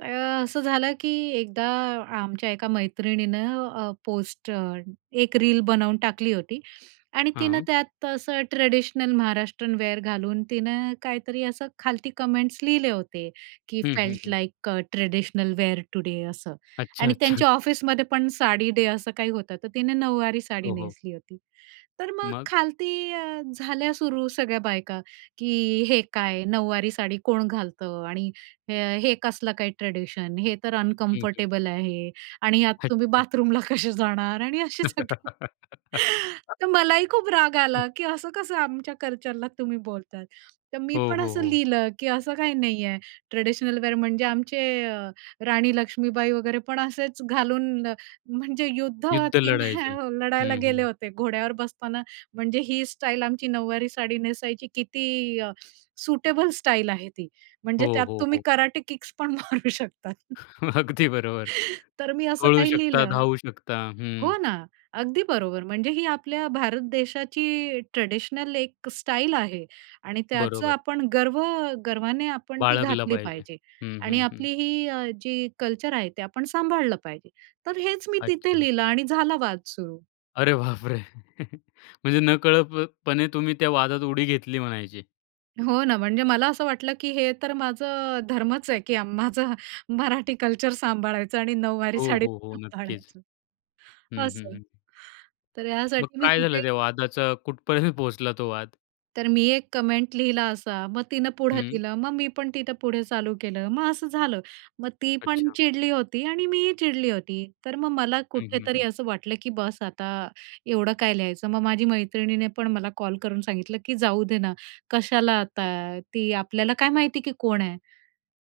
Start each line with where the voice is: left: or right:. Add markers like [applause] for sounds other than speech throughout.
right: तर अ, असं झालं की एकदा आमच्या एका मैत्रिणीनं अ, पोस्ट अ, एक रील बनवून टाकली होती आणि तिनं
left: हां.
right: त्यात असं ट्रेडिशनल महाराष्ट्रीयन वेअर घालून तिनं काहीतरी असं खालती कमेंट्स लिहिले होते, की
left: हं, hmm,
right: felt
left: hmm.
right: Like uh traditional wear today असं.
left: अच्छा,
right: आणि
left: अच्छा.
right: त्यांच्या ऑफिसमध्ये पण साडी डे असं काही होतं, तर तिने नऊवारी साडी
left: हो, हो.
right: नेसली होती. तर मग
left: मग.
right: खालती अ, झाल्या सुरू सगळ्या बायका, की "हे काय, नऊवारी साडी कोण घालतं? आणि हे कसलं काय ट्रेडिशन? हे तर
left: हं, हं.
right: अनकम्फर्टेबल आहे आणि यात तुम्ही
left: अच्छा.
right: बाथरूमला कसे जाणार आणि असे सगळे." [chuckles] तर
left: [laughs]
right: मलाही खूप राग आला, की असं कसं आमच्या कल्चरला तुम्ही बोलताय. तर मी
left: हो,
right: पण
left: हो,
right: असं
left: हो.
right: लिहिलं, की असं काही नाहीये. ट्रेडिशनल वेअर म्हणजे आमचे अ, राणी लक्ष्मीबाई वगैरे पण असेच घालून म्हणजे युद्ध
left: युद्ध लढायचे.
right: [unintelligible] लढायला
left: हं,
right: गेले
left: हं.
right: होते. घोड्यावर बसताना म्हणजे ही स्टाईल आमची नऊवारी साडी नेसायची किती अ, सुटेबल स्टाईल आहे ती.
left: हो,
right: म्हणजे त्यात
left: हो,
right: तुम्ही
left: हो.
right: कराटे किक्स पण मारू शकतात. [chuckles]
left: अगदी बरोबर.
right: तर मी असं
left: पळू
right: काही
left: शकता,
right: लिहिलं.
left: धावू शकता. हं.
right: हो ना, अगदी बरोबर. म्हणजे ही आपल्या भारत देशाची ट्रेडिशनल एक स्टाईल आहे आणि त्याचं
left: बरोबर.
right: आपण गर्व गर्वाने आपण ती
left: बाळगला
right: घातली
left: पाहिजे.
right: पाहिजे
left: हं,
right: आणि
left: हं, हं.
right: आपली ही अ, जी कल्चर आहे ते आपण सांभाळलं पाहिजे. तर हेच मी तिथे
left: अच्छा.
right: लिहिलं आणि झाला वाद सुरू.
left: अरे बाप रे! [chuckles] म्हणजे नकळतपणे तुम्ही त्या वादात उडी घेतली म्हणायची.
right: हो ना, म्हणजे मला असं वाटलं, की हे तर माझं धर्मच आहे, की माझं मराठी कल्चर सांभाळायचं आणि नऊवारी
left: हो,
right: साडी
left: हो, हो, नक्कीच.
right: सांभाळायची.
left: हं, हं,
right: असं.
left: हं.
right: तर
left: मग
right: ह्यासाठी मी
left: काय
right: तिथे
left: झालं त्या वादाचं? कुठपर्यंत पोहोचला तो वाद?
right: तर मी एक कमेंट लिहिला असा. मग तिनं पुढं
left: हं.
right: लिहिलं. मग मी पण तिथं पुढे चालू केलं. मग असं झालं, मग ती पण
left: अच्छा.
right: चिडली होती आणि मीही चिडली होती. तर मग मला
left: हं, हं,
right: कुठेतरी
left: हं.
right: असं वाटलं, की बस, आता एवढं काय लिहायचं? मग माझी मैत्रिणीने पण मला कॉल करून सांगितलं, की जाऊ दे ना. कशाला आता? ती आपल्याला काय माहिती आहे, की कोण आहे?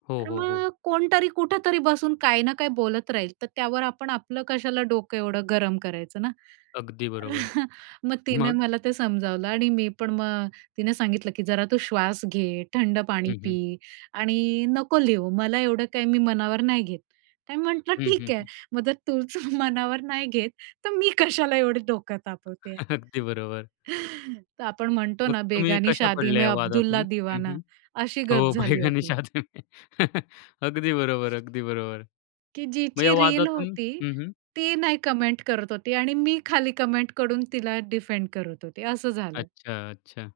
left: हो,
right: तर
left: हो, हो.
right: मग कोणतरी कुठेतरी बसून काही ना काही बोलत राहील, तर त्यावर आपण आपलं कशाला डोकं एवढं गरम करायचं ना?
left: अगदी बरोबर.
right: [chuckles] मग तिने
left: मग?
right: मला ते समजावलं आणि मी पण मग तिने सांगितलं, की जरा तू श्वास घे, थंड पाणी
left: हं,
right: पी
left: हं.
right: आणि नको लिहू. मला एवढं काही मनावर नाही घेत. आणि म्हटलं,
left: हं, हं,
right: "ठीक आहे
left: हं.
right: मग, जर तूच मनावर नाही घेत तर मी कशाला एवढे डोकं तापवते."
left: अगदी बरोबर.
right: [laughs] तर आपण म्हणतो
left: मग
right: ना,
left: तुम्ही
right: "बेगानी
left: कशा
right: शादी
left: पडल्या
right: में
left: या वादातून?
right: अब्दुल्ला
left: हं,
right: दीवाना,"
left: हं.
right: अशी गत
left: हो,
right: झाली
left: बेगानी
right: होती.
left: शादी में [chuckles] अगदी बरोबर, अगदी बरोबर.
right: की
left: मग या
right: जिची रील
left: वादातून
right: होती
left: हं, हं.
right: ती नाही कमेंट करत होती आणि मी खाली कमेंट करून तिला डिफेंड करत होती, असं झालं.
left: अच्छा, अच्छा.